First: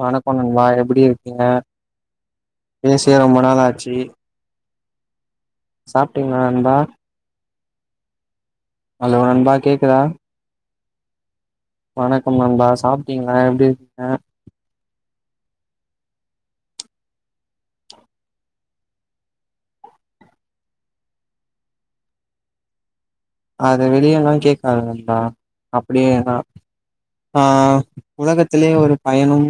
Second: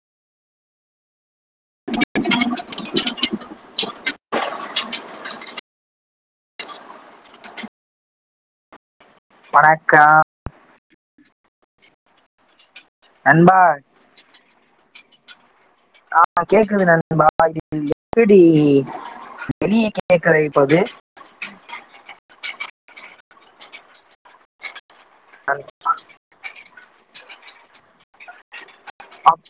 வணக்கம் நண்பா எப்டி இருக்கீங்க பேசியே ரொம்ப நாளா ஆச்சு சாப்ட்டீங்களா நண்பா ஹலோ நண்பா கேக்குதா வணக்கம் வணக்கம் நண்பா சாப்டீங்களா நண்பா எப்டி இருக்கீங்க ஆ கேக்குது நண்பா இது எப்பிடி வெளிய கேக்க வைப்பது அது வெளியல்லா கேக்காது நண்பா நண்- அப்டியே தா ஆ உலகத்துலயே ஒரு ஆ- பயனும்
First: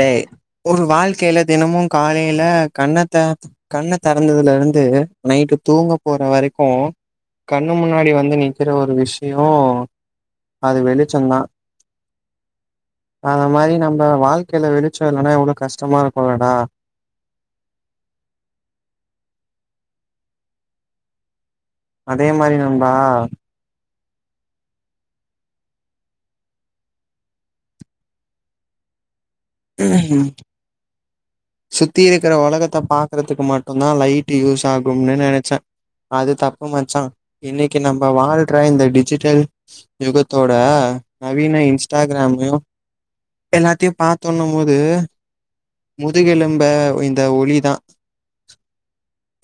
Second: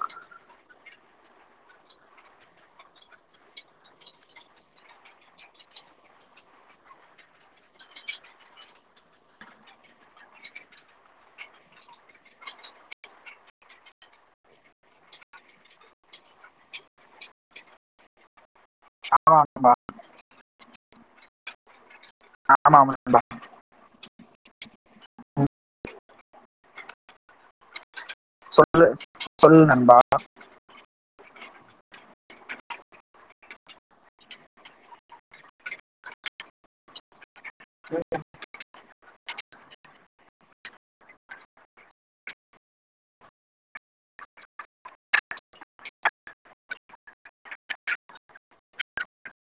டேய் ஒரு வாழ்கைல தினமு காலைல கண்ணத்தி கண்ண தெறந்ததுலேருந்து நைட்டு தூங்க போற வரைக்கும் கண்ணு முன்னாடி வந்து நிக்கிற ஒரு விஷ்யோ அது வெளிச்சம் தா அத மாரி நம்ப வாழ்க்கைல வெளிச்சோ இல்லன்னா எவ்ளோ கஷ்டமாருக்குலடா ஆமா நண்பா அதே மாரி ஆமா ஆமா நண்பா ம், சொல்லு சொல்லு நண்பா சுத்தி இருக்குற ஒலகத்த பாக்குறதுக்கு மட்டு தான் லைட்டு யூஸ் ஆகும்னு நெனச்சே அது தப்பு மச்சா இன்னக்கி நம்ப வாழ்ற இந்த டிஜிட்டல் யுகத்தோட நவீன இன்ஸ்டாகிராமு எல்லாத்தையும் பாத்தோண்ணும்போது முதுகெலும்ப இந்த ஒளி தா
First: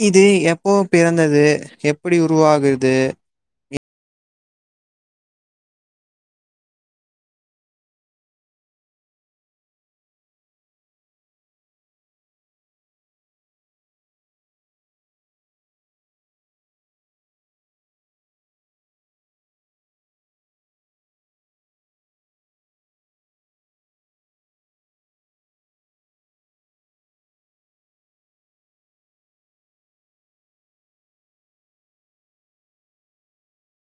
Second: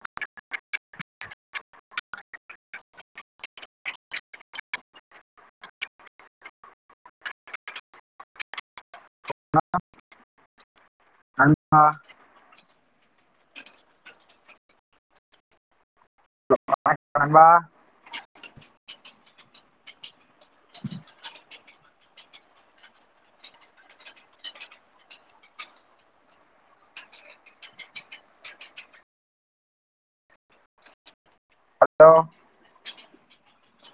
இது எப்போ பிறந்தது எப்டி உருவாகுது அ [inaudible] அ நண்பா ஹலோ